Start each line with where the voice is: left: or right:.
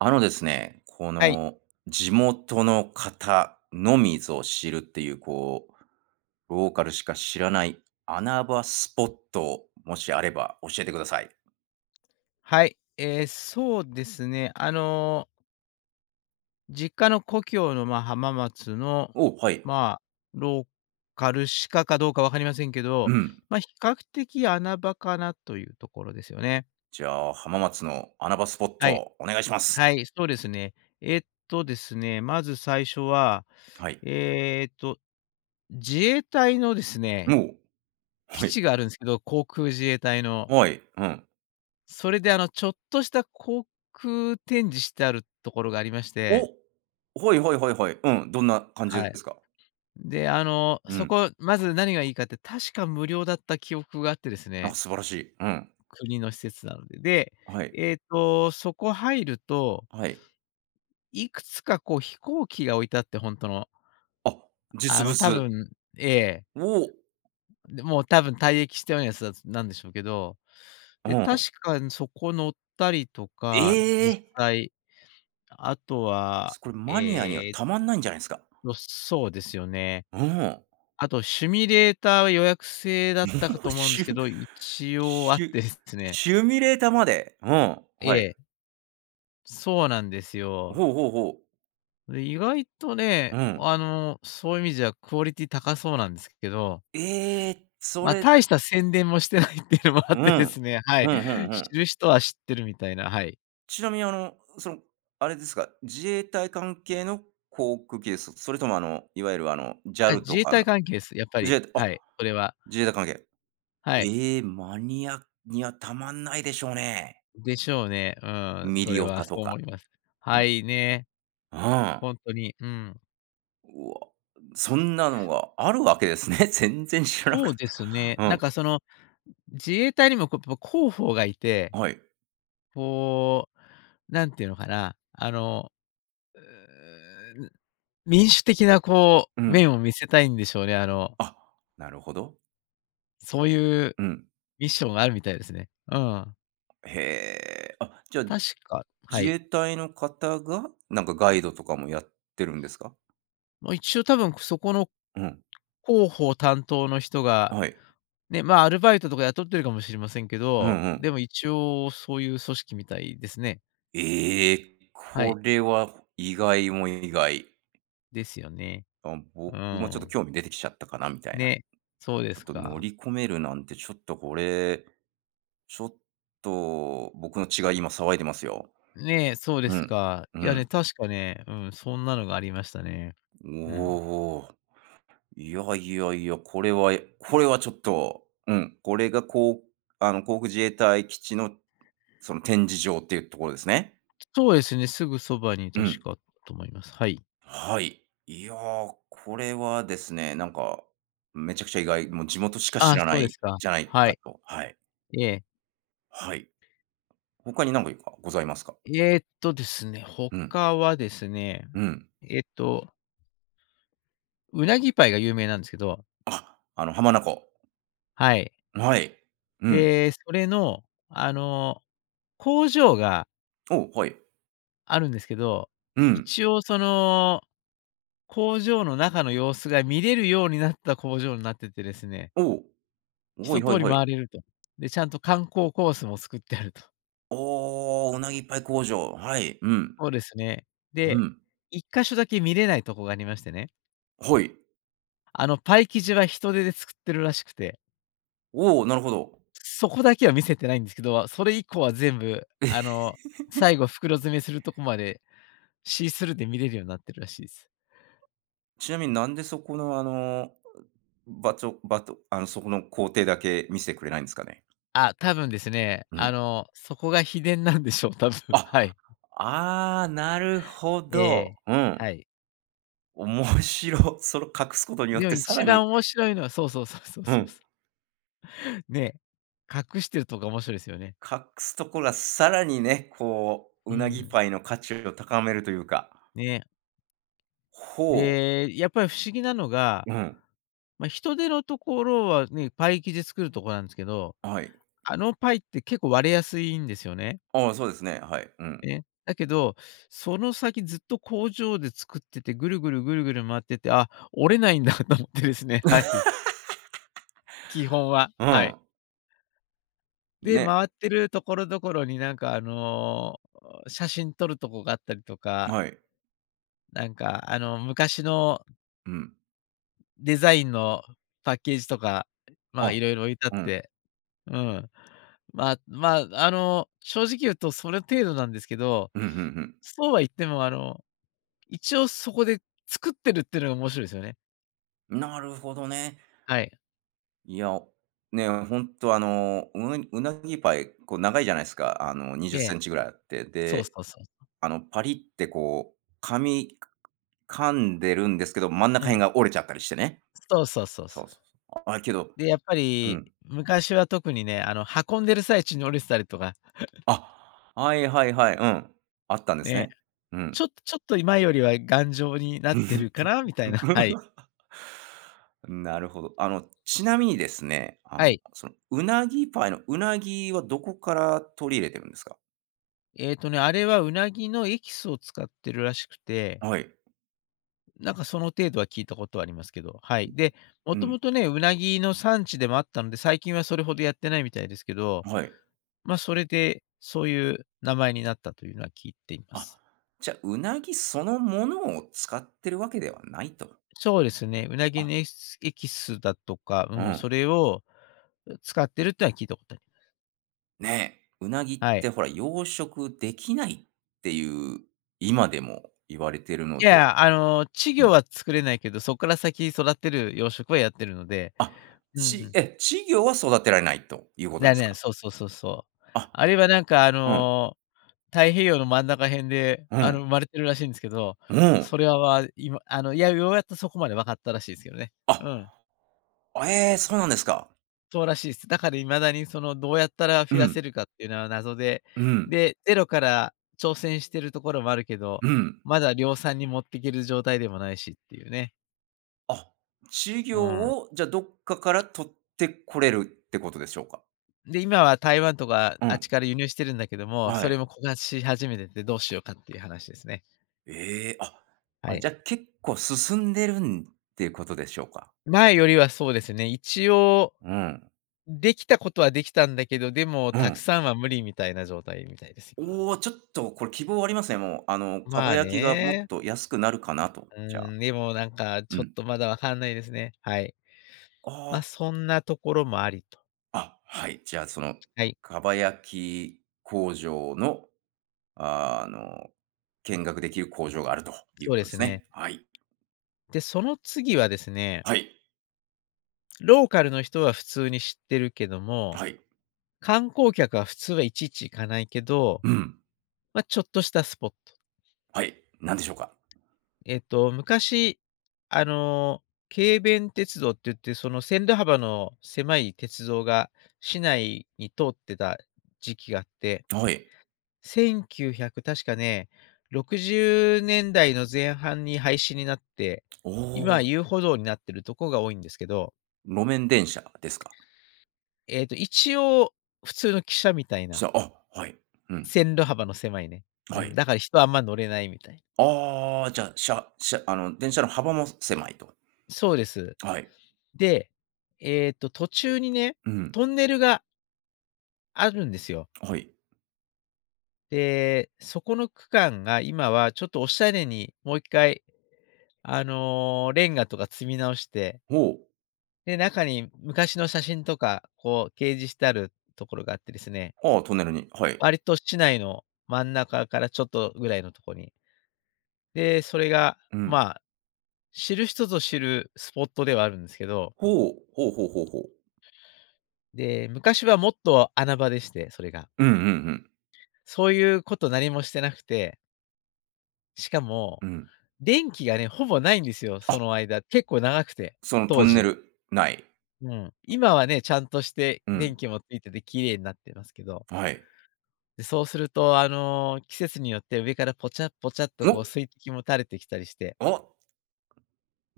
right: あのですね。こ
left: はい。
right: の、地
left: [unintelligible]
right: 元の方のみぞ知るっていう、こう、ローカルしか知らない穴場スポットを、もしあれば教えてください。
left: はい、ええ、そうですね、あの実家の故郷の、まあ、浜松の、
right: お、はい。
left: まあ、ローカルしかか、どうか分かりませんけど。
right: うん。
left: ま、比較的穴場かなというところですよね。
right: じゃあ、浜松の穴場スポッ
left: はい。
right: ト、お願いします。
left: はい、そうですね。えっとですね、まず最初は、
right: はい。
left: えっと、自衛隊のですね、
right: おお、
left: 基
right: はい。
left: 地があるんすけど、航空自衛隊の。
right: はい、うん。
left: それであの、ちょっとした航空展示してあるところがありまし
right: お、
left: て。
right: はいはいはいはい。うん、どんな感じで
left: はい。
right: すか？
left: で、あの、
right: う
left: そ
right: ん。
left: こ、まず何がいいかって、確か無料だった記憶があってです
right: あ、
left: ね
right: 素晴らしい。うん。
left: 国の施設なので。で、
right: あ、はい。
left: えっと、そこ入ると
right: はい。
left: いくつかこう飛行機が置いてあって、ほんとの。
right: あ、
left: あ
right: 実
left: の、多
right: 物？う
left: 分ええ。
right: お。
left: で、もう多分退役したようなやつ、だつなんでしょうけど。
right: お
left: で、
right: おん。
left: 確かにそこ乗ったりとか、実
right: え！
left: 際。あとは、
right: つこれマニアには
left: ええ
right: たまんないんじゃないすか？
left: ろ、そうですよね。
right: うん、お。
left: あとシミュレーターは予約制だっ
right: も
left: たかと
right: う。
left: 思うんで
right: シ
left: すけ
right: ュ
left: ど、一応あっ
right: シュ
left: てですね。
right: シュミュレータまで、うん、
left: え
right: はい。
left: え。そうなんですよ。
right: ほうほうほう。
left: で、意外とね、
right: うん。
left: あの、そういう意味じゃ、クオリティ高そうなんですけど
right: ええ、そ
left: まあ、
right: れ
left: 大した宣伝もしてないっていうのもあ
right: う
left: っ
right: ん、
left: てですね。はい、
right: うん、ふんふ
left: 知
right: ん。
left: る人は知ってるみたいな、はい。
right: ちなみにあの、その、あれですか、自衛隊関係の航空機です？それともあの、いわゆるあの、
left: あ、
right: JAL
left: 自
right: と
left: 衛
right: か
left: 隊
right: の
left: 関係す。やっぱ
right: 自
left: り、
right: 衛あ、
left: はい、これは。
right: 自衛隊関係。
left: はい。
right: ええ、マニアにはたまんないでしょうね。
left: でしょうね、うん。
right: ミ
left: そ
right: リ
left: れ
right: オ
left: は
right: タと
left: そう思
right: か。
left: います。は
right: [unintelligible]
left: い、ね。
right: うん。
left: ほんとに、うん。
right: うわ、そんなのがあるわけですね。全然知らな
left: そ
right: か
left: う
right: っ
left: です
right: た。
left: ね、
right: う
left: なん
right: ん。
left: かその、自衛隊にもこう、ぽ広報が居て、
right: あ、はい。
left: こう、何て言うのかな、あの、うーん。民主的なこ
right: う
left: う、
right: ん。
left: 面を見せたいんでしょうね、あの
right: あ、なるほど。
left: そういう
right: うん。
left: ミッションがあるみたいですね。うん。
right: へえ。あ、じゃ、
left: 確かは
right: 自
left: い。
right: 衛隊の方が、なんかガイドとかもやってるんですか？
left: ま、一応多分、くそこの
right: うん。
left: 広報担当の人が、
right: あ、はい。
left: ね、ま、アルバイトとか雇ってるかもしれませんけ
right: うん
left: ど、
right: うん。
left: でも一応そういう組織みたいですね。
right: ええ、
left: は
right: こ
left: い。
right: れは意外も意外。
left: ですよね。
right: あ、
left: う
right: 僕もちょっと
left: ん。
right: 興味出てきちゃったかな、みたいな。
left: ね、そうで
right: ちょっ
left: す
right: と乗
left: か。
right: り込めるなんて、ちょっとこれ、ちょっと、僕の血が今騒いでますよ。
left: ねえ、そうで
right: う
left: す
right: ん、
left: か。
right: う
left: いやね、
right: ん。
left: 確かね、うん、そんなのがありましたね。
right: お
left: うん。
right: お。いやいやいや、これはえこれはちょっと、うん。これがこう、あの、航空自衛隊基地の、その展示場っていうところですね。
left: そうですね、すぐそばに
right: う
left: 確
right: ん。
left: かあっと思います。はい。
right: はい。いや、これはですね、なんか、めちゃくちゃ意外。もう地元しか知
left: あ、
right: らな
left: そうで
right: い、
left: すか。
right: じゃない
left: は
right: か
left: い。
right: と。はい。
left: ええ。
right: はい。他に何かいかございますか？
left: えっとですね、
right: うん。
left: 他はですね、
right: うん。
left: えっとうなぎパイが有名なんですけど。
right: あ、あの浜名湖。
left: はい。
right: あ、はい。うん。
left: で、それの、あの、工場が
right: お、はい。
left: あるんですけど、
right: うん。
left: 一応その、工場の中の様子が見れるようになった工場になっててですね。
right: おお、は
left: 一
right: いはい
left: 通り
right: はい。
left: 回れると。で、ちゃんと観光コースも作ってあると。
right: おお、うなぎパイ工場。はい。うん。
left: そうですね。
right: う
left: で、
right: ん。
left: 一箇所だけ見れないとこがありましてね。
right: はい。
left: あの、パイ生地は人手で作ってるらしくて。
right: おお、なるほど。
left: そこだけは見せてないんですけど、それ以降は全部、あの、最後袋詰めするとこまで、シースルーで見れるようになってるらしいす。
right: ちなみになんで、そこの、あの、ばちょばとあのそこの工程だけ見してくれないんですかね？
left: あ、多分ですね、
right: う
left: あ
right: ん。
left: の、そこが秘伝なんでしょう、多分。は
right: あ、
left: い。
right: ああ。なるほ
left: え
right: ど。
left: え、
right: う
left: は
right: ん。
left: い。
right: おもしろ。それを隠すことによっ
left: でも
right: て更
left: 一
right: に
left: 番面白いのはそうそうそうそう
right: う
left: そうそ
right: ん。
left: う。ね。隠してるとか面白いですよね。
right: 隠すところは更にね、こう、
left: う
right: うなぎ
left: ん。
right: パイの価値を高めるというか。
left: ね。
right: ほう。
left: で、やっぱり不思議なのが、
right: うん。
left: ま、人手のところはね、パイ生地作るとこなんですけど。
right: あ、はい。
left: あのパイって結構割れやすいんですよね。
right: ああ、そうですね。はい。う
left: で
right: ん。
left: ね、だけど、その先ずっと工場で作ってて、ぐるぐるぐるぐる回ってて、あ、折れないんだと思ってですね、はい。基本は、
right: う
left: はい。
right: ん。
left: で、
right: ね。
left: 回ってるところどころになんか、あの、写真撮るとこがあったりとか
right: はい。
left: なんか、あの、昔の
right: うん。
left: デザインのパッケージとか、まあ、
right: あ、
left: 色々置いてあっ
right: うん。
left: て、うん。まま、あの、正直言うとそれ程度なんですけど、
right: うん、ふんふん。
left: そうは言ってもあの、一応そこで作ってるってのが面白いすよね。
right: なるほどね。
left: はい。
right: いや、お、ね、ほんと、あの、うえうなぎパイ、こう、長いじゃないすか。あの、にじゅ
left: え
right: っセ
left: え。
right: ンチぐらいあって。
left: そうそ
right: で、
left: うそうそう。
right: あの、パリッってこう、噛み噛んでるんですけど、真ん中
left: うん。
right: 辺が折れちゃったりしてね。
left: そうそうそう
right: そ
left: そ
right: う
left: う。
right: そうそう、あ、けど
left: で、やっぱ
right: う
left: り、
right: ん。
left: 昔は特にね、あの、運んでる最中に折れすたりとか。
right: あ、はいはいはい。うん。あったんです
left: ね。
right: ね。う
left: ち
right: ん。
left: ょちょっと今よりは、頑丈になっ
right: う
left: てる
right: ん。
left: かなみたいな、はい。
right: なるほど。あの、ちなみにですね、あの、
left: はい。
right: その、うなぎパイのウナギはどこから取り入れてるんですか？
left: えっとね、あれは、ウナギのエキスを使ってるらしくて
right: はい。
left: なんか、その程度は聞いたことありますけど、はい。で、も
right: う
left: とも
right: ん。
left: とね、ウナギの産地でもあったので、最近はそれほどやってないみたいですけど、
right: あ、はい。
left: ま、それで、そういう名前になったというのは聞いていま
right: あ、
left: す。
right: じゃ、うなぎそのものを使ってるわけではないと。
left: そうですね、ウナギ
right: あ。
left: の、えっすエキスだとか、
right: う
left: うん、
right: ん。
left: それを、う、使ってるっていうのは、聞いたことあります。
right: ね。ウナギっ
left: はい。
right: てほら、養殖できないっていう今でも言われてるの
left: い
right: で。
left: や、あの、稚
right: う
left: 魚
right: ん。
left: は作れないけど、そっから先育てる養殖はやってるので、
right: あ、
left: うんう
right: ち
left: ん。
right: え、稚魚は育てられないということ
left: な
right: で
left: あ、
right: す
left: ねん
right: か？
left: そうそうそうそう。
right: あ、
left: あれは、なんかあ
right: うん。
left: の、太平洋の真ん中辺で、
right: う
left: あの、
right: ん。
left: 生まれてるらしいんですけど、
right: うん。
left: それは、まあ、今あの、いや、ようやっとそこまで分かったらしいすけどね。
right: あ。
left: うん。
right: あ、ええ、そうなんですか。
left: そうらしいっす。だから、未だに、その、どうやったら
right: う
left: 増や
right: ん。
left: せるかっていうのは謎で、
right: うん。
left: で、ゼロから挑戦してるところもあるけど、
right: うん。
left: まだ量産に持ってける状態でもないしっていうね。
right: あ、稚
left: う
right: 魚
left: ん。
right: を、じゃ、どっかから捕ってこれるってことでしょうか？
left: で、今は台湾とか
right: う
left: あっ
right: ん。
left: ちから輸入してるんだけども、
right: は
left: それ
right: い。
left: も枯渇し始めててどうしようかっていう話ですね。
right: え、あ
left: は
right: あ、
left: い。
right: じゃ結構進んでるんっていうことでしょうか？
left: 前よりはそうですね。一応、
right: うん。
left: できたことはできたんだけど、でも
right: う
left: たく
right: ん。
left: さんは無理みたいな状態みたいです、今。
right: おお、ちょっとこれ希望はありますね、もう、あの、蒲
left: まあ
right: 焼きがもっ
left: ね。
right: と安くなるかなと、
left: う
right: じゃ
left: ー
right: あ。
left: ん、でもなんか、
right: う
left: ちょっ
right: ん。
left: とまだ分かんないですね、はい。
right: あ
left: ま、
right: あ。
left: そんなところもありと。
right: あ、はい、じゃあその、
left: はい。
right: 蒲焼き工場の、あの、見学できる工場があるという
left: そう
right: こ
left: で
right: とで
left: す
right: す
left: ね。
right: ね。はい。
left: で、その次はですね。
right: はい。
left: ローカルの人は普通に知ってるけど
right: あ、
left: も、
right: はい。
left: 観光客は普通はいちいち行かないけど、
right: うん。
left: ま、ちょっとしたスポット。
right: はい、何でしょうか。
left: えっと昔、あの、軽便鉄道って言って、その線路幅の狭い鉄道が市内に通ってた時期があって
right: はい。
left: 1900、確かね、60年代の前半に廃止になって、
right: お
left: 今、
right: お。
left: 遊歩道になってるとこが多いんですけど。
right: 路面電車ですか？
left: えっと、一応普通の汽車みたい
right: 汽
left: な
right: 車、あ、はい。うん。
left: 線路幅の狭いね、う
right: は
left: ん、
right: い。
left: だから人あんま乗れないみたい。
right: ああ、じゃ、しゃしゃあの電車の幅も狭いと。
left: そうです。
right: はい。
left: で、えっと途中にね、
right: うん。
left: トンネルがあるんですよ。
right: はい。
left: で、そこの区間が今はちょっと、おしゃれにもう1回、あの、レンガとか積み直して
right: ほう。
left: で、中に昔の写真とか、こう掲示してあるところがあってですね。
right: ああ、トンネルに、はい。
left: 割と市内の真ん中からちょっとぐらいのとこに。で、それが、
right: うん。
left: ま、知る人ぞ知るスポットではあるんですけど。
right: ほう、ほうほうほうほう。
left: で、昔はもっと穴場でして、それが。
right: うんうんうん。
left: そういうこと何もしてなくて。しかも、
right: うん。
left: 電気がね、ほぼないんですよ、
right: あ。
left: その間、結構長くて、
right: そのト
left: 当
right: ンネ
left: 時。
right: ル、内。
left: うん、今はね、ちゃんとして
right: うん。
left: 電気もついてて綺麗になってますけど。
right: はい。
left: で、そうすると、あの、季節によって上からぽちゃ、ぽちゃっと、こう
right: お。
left: 水滴も垂れてきたりして。
right: お。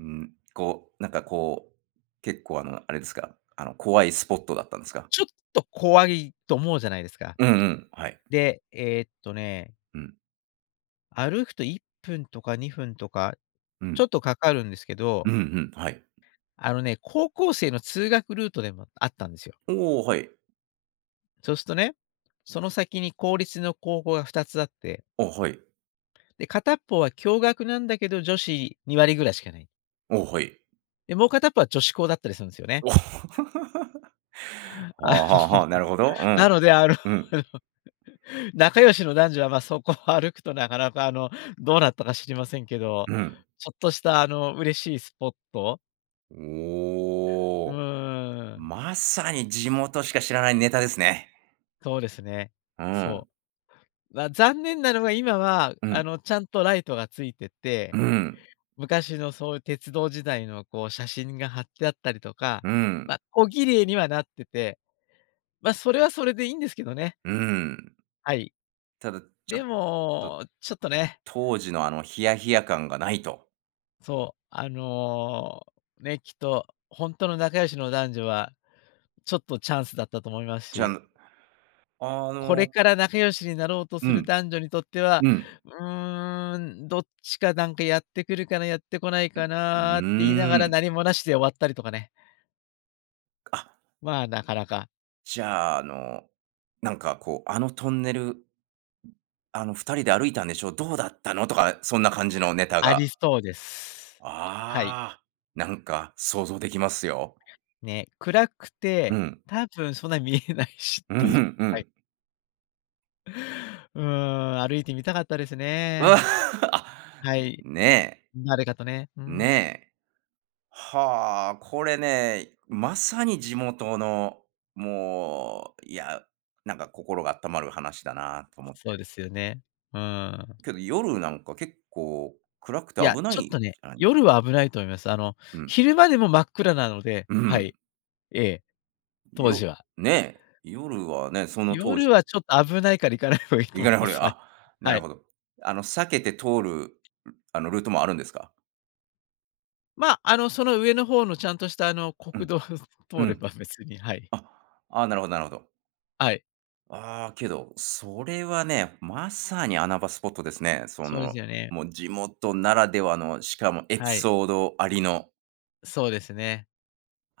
right: うん、こう、なんかこう、結構あの、あれですか、あの怖いスポットだったんですか？
left: ちょっと、怖いと思うじゃないですか？
right: うんうん。はい。
left: で、えっとね。
right: うん。
left: 歩くと1分とか、2分とか、
right: う
left: ち
right: ん。
left: ょっと掛かるんですけ
right: う
left: ど
right: んうん、はい。
left: あのね、高校生の通学ルートでもあったんですよ。
right: おお、はい。
left: そうすとね、その先に公立の高校が2つあって
right: お、はい。
left: で、片っぽは、共学なんだけど、女子2割ぐらいしかない。
right: お、はい。
left: で、もう片っ方は、女子校だったりするんすよね。
right: お。
left: あ
right: ああ、はあ
left: の
right: はあ、なるほど。う
left: な
right: ん。
left: ので、あの、
right: うん。
left: 仲良しの男女は、まあ、そこを歩くと、なかなか、あの、どうなったか知りませんけど、
right: うん。
left: ちょっとした、あの、嬉しいスポット。
right: お
left: う
right: お、
left: ーん。
right: まさに地元しか知らないネタですね。
left: そうですね、
right: うん。
left: そう。ま、残念なのが、今は、
right: う
left: あ
right: ん。
left: の、ちゃんとライトが付いて
right: う
left: て、
right: ん。
left: 昔のそういう鉄道時代の、こう、写真が貼ってあったりとか、
right: うん。
left: ま、小綺麗にはなってて、ま、それは、それでいいんですけどね。
right: うん。
left: はい。
right: ただ、ちょ
left: で
right: っと
left: も、ちょっとね。
right: 当時のあのヒヤヒヤ感がないと。
left: そう、あの、ね、きっとほんとの仲良しの男女はちょっと、チャンスだったと思います
right: じゃ、
left: し。
right: んあ
left: これ
right: の
left: から仲良しになろうと
right: う
left: する
right: ん。
left: 男女にとっては、
right: うん。
left: 「うーん、どっちかなんかやってくるかな、やってこない
right: う、
left: か
right: う
left: な」って言いな
right: ー
left: がら
right: ん。
left: 何も無しで終わったりとかね。
right: あ。
left: まあ、なかなか。
right: じゃあ、あの、なんかこう、あのトンネルあの「二人で歩いたんでしょ？どうだったの？」とかそんな感じのネタ
left: あ
right: が。
left: りそうです。はい。
right: ああ。なんか想像出来ますよ。
left: ね、暗く
right: う
left: て、
right: ん。
left: 多分そんな見えないし
right: う、
left: っていう。
right: ふん、う
left: はい。
right: ん。
left: うん、歩いてみたかったです ね。
right: あ、
left: はい。
right: ねえ。
left: 誰かとね、うん。
right: ねえ。はあ、これね、まさに地元の、もう、いや、なんか心があったまる話だなと思って。
left: そうですよね。うーん。
right: けど、夜なんか結構暗くて
left: いや、
right: 危ない
left: ちょっ
right: じ
left: とね、
right: ゃない？
left: 夜は危ないと思います。あの、
right: うん。
left: 昼間でも真っ暗なので。
right: う
left: は
right: ん。
left: い、ええ、当
right: よ
left: 時は。
right: ね、夜はね、その当
left: 夜
right: 時。
left: はちょっと危ないから行かない方がいいと
right: 行か
left: 思
right: な
left: い
right: い方
left: ま
right: が
left: す。はい。
right: あ、な
left: は
right: る
left: い。
right: ほど。あの、避けて通る、ん、あの、ルートもあるんですか？
left: まあ、あの、その上の方のちゃんとした、あの、
right: う
left: 国
right: ん、
left: 道
right: う
left: 通れ
right: ん。
left: ば別に、はい。
right: あ、ああ、なるほどなるほど。
left: はい。
right: ああ、けど、それはね、まさに穴場スポットですね。そ
left: そうです
right: の、
left: よね。
right: もう地元ならではの、しかもエピ
left: はい。
right: ソードありの。
left: そうですね。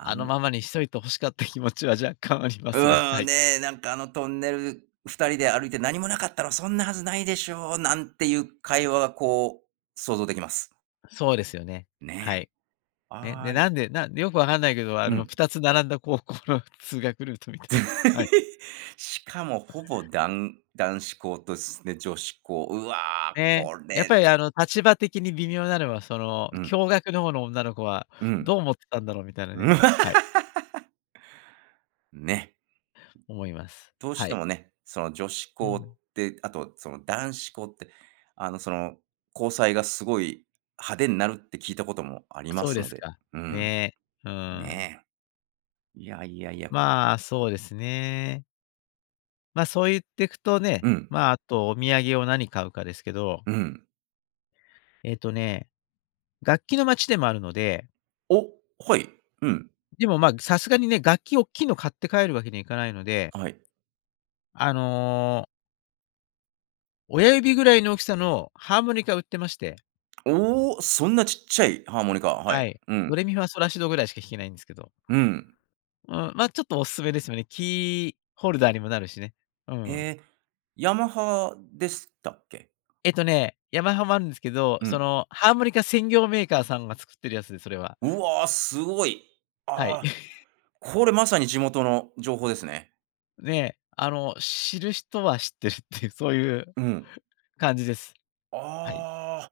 right: あ
left: の
right: の
left: ままにしといて欲しかった気持ちは若干ありますが、
right: う
left: は
right: ん。
left: い。
right: ね。なんかあのトンネル、二人で歩いて何もなかったら、そんなはずないでしょう、なんていう会話がこう、想像できます。
left: そうですよね、は
right: ね、
left: い。ね。で、
right: あ
left: な
right: い
left: んで、なんよく分かんないけど、あ
right: う
left: の、
right: ん。
left: 2つ並んだ高校の通学ルートみたい、はい。
right: しかもほぼ、男男子校とすね、女子校。うわ、
left: ね、
right: こ
left: やっ
right: れ
left: ぱりあの、立場的に微妙なのは、その、
right: うん。
left: 共学の方の女の子は
right: うん。
left: どう思ってたんだろうみたいなね。はい。
right: ね。
left: 思います。
right: どうし
left: は
right: て
left: い。
right: もね、その、女子
left: う
right: 校っ
left: ん。
right: て、あとその、男子校って、あの、その、交際がすごい、派手んなるって聞いたこともありま
left: そう
right: す
left: で
right: の
left: す
right: で、
left: か。
right: うん。
left: ね。うん。
right: ねえ。いやいやいや。
left: まあ、そうですね。ま、そう言ってくとね、
right: うん。
left: まあ、あとお土産を何買うかですけど
right: うん。
left: えっとね、楽器の街でもあるので
right: お！はい。うん。
left: でも、まあ、ぐさすがにね、楽器おっきいの買って帰るわけにはいかないので
right: はい。
left: あの親指ぐらいの大きさのハーモニカ売ってまして。
right: お！そんなちっちゃいハーモニカ。は
left: は
right: い、
left: い。
right: う
left: 「ド
right: ん。
left: レミファソラシド」ぐらいしか弾けないんすけど。
right: うん。
left: うん、ま、ちょっとおすすめですよね。キーホルダーにもなるしね。うん。
right: え、ヤマハでしたっけ？
left: えっとね、ヤマハもあんすけど、
right: う
left: そ
right: ん。
left: の、ハーモニカ専業メーカーさんが作ってるやつで、それは。
right: うわ、すごい！
left: はい。
right: あ、これまさに地元の情報ですね。
left: ね、あの、知る人は知ってるっていう、そういう
right: うん。
left: 感じです。はい。
right: ああ。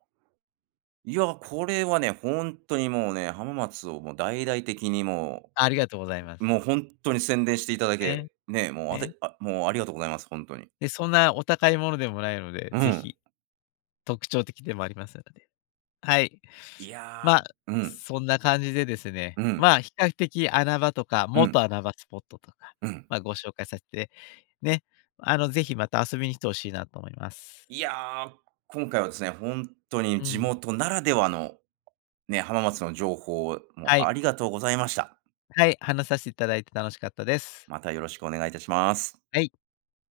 right: いや、これはね、ほんとにもうね、浜松をもう大々的にも
left: ありがとうございま
right: う
left: す。
right: もうほんとに宣伝していただけ
left: ね。
right: ね、もうあ
left: ね。
right: てあ、もうありがとうございます。ほんとに。
left: で、そんなお高いものでもないので、
right: う
left: 是
right: ん。
left: 非、特徴的でもありますので。はい。
right: いや、
left: ま、
right: うん。
left: そんな感じでですね、
right: うん。
left: まあ、比較的穴場とか、
right: う
left: 元
right: ん。
left: 穴場スポットとか、
right: うん。
left: ま、ご紹介させて、ね、あの、是非また遊びに来て欲しいなと思います。
right: いや、今回はですね、ほんとに
left: う
right: 地
left: ん。
right: 元ならではのね、浜松の情報を、も
left: は
right: う、
left: い。
right: ありがとうございました。
left: はい、話さしいただいて楽しかったです。
right: また、よろしくお願いいたします。
left: はい。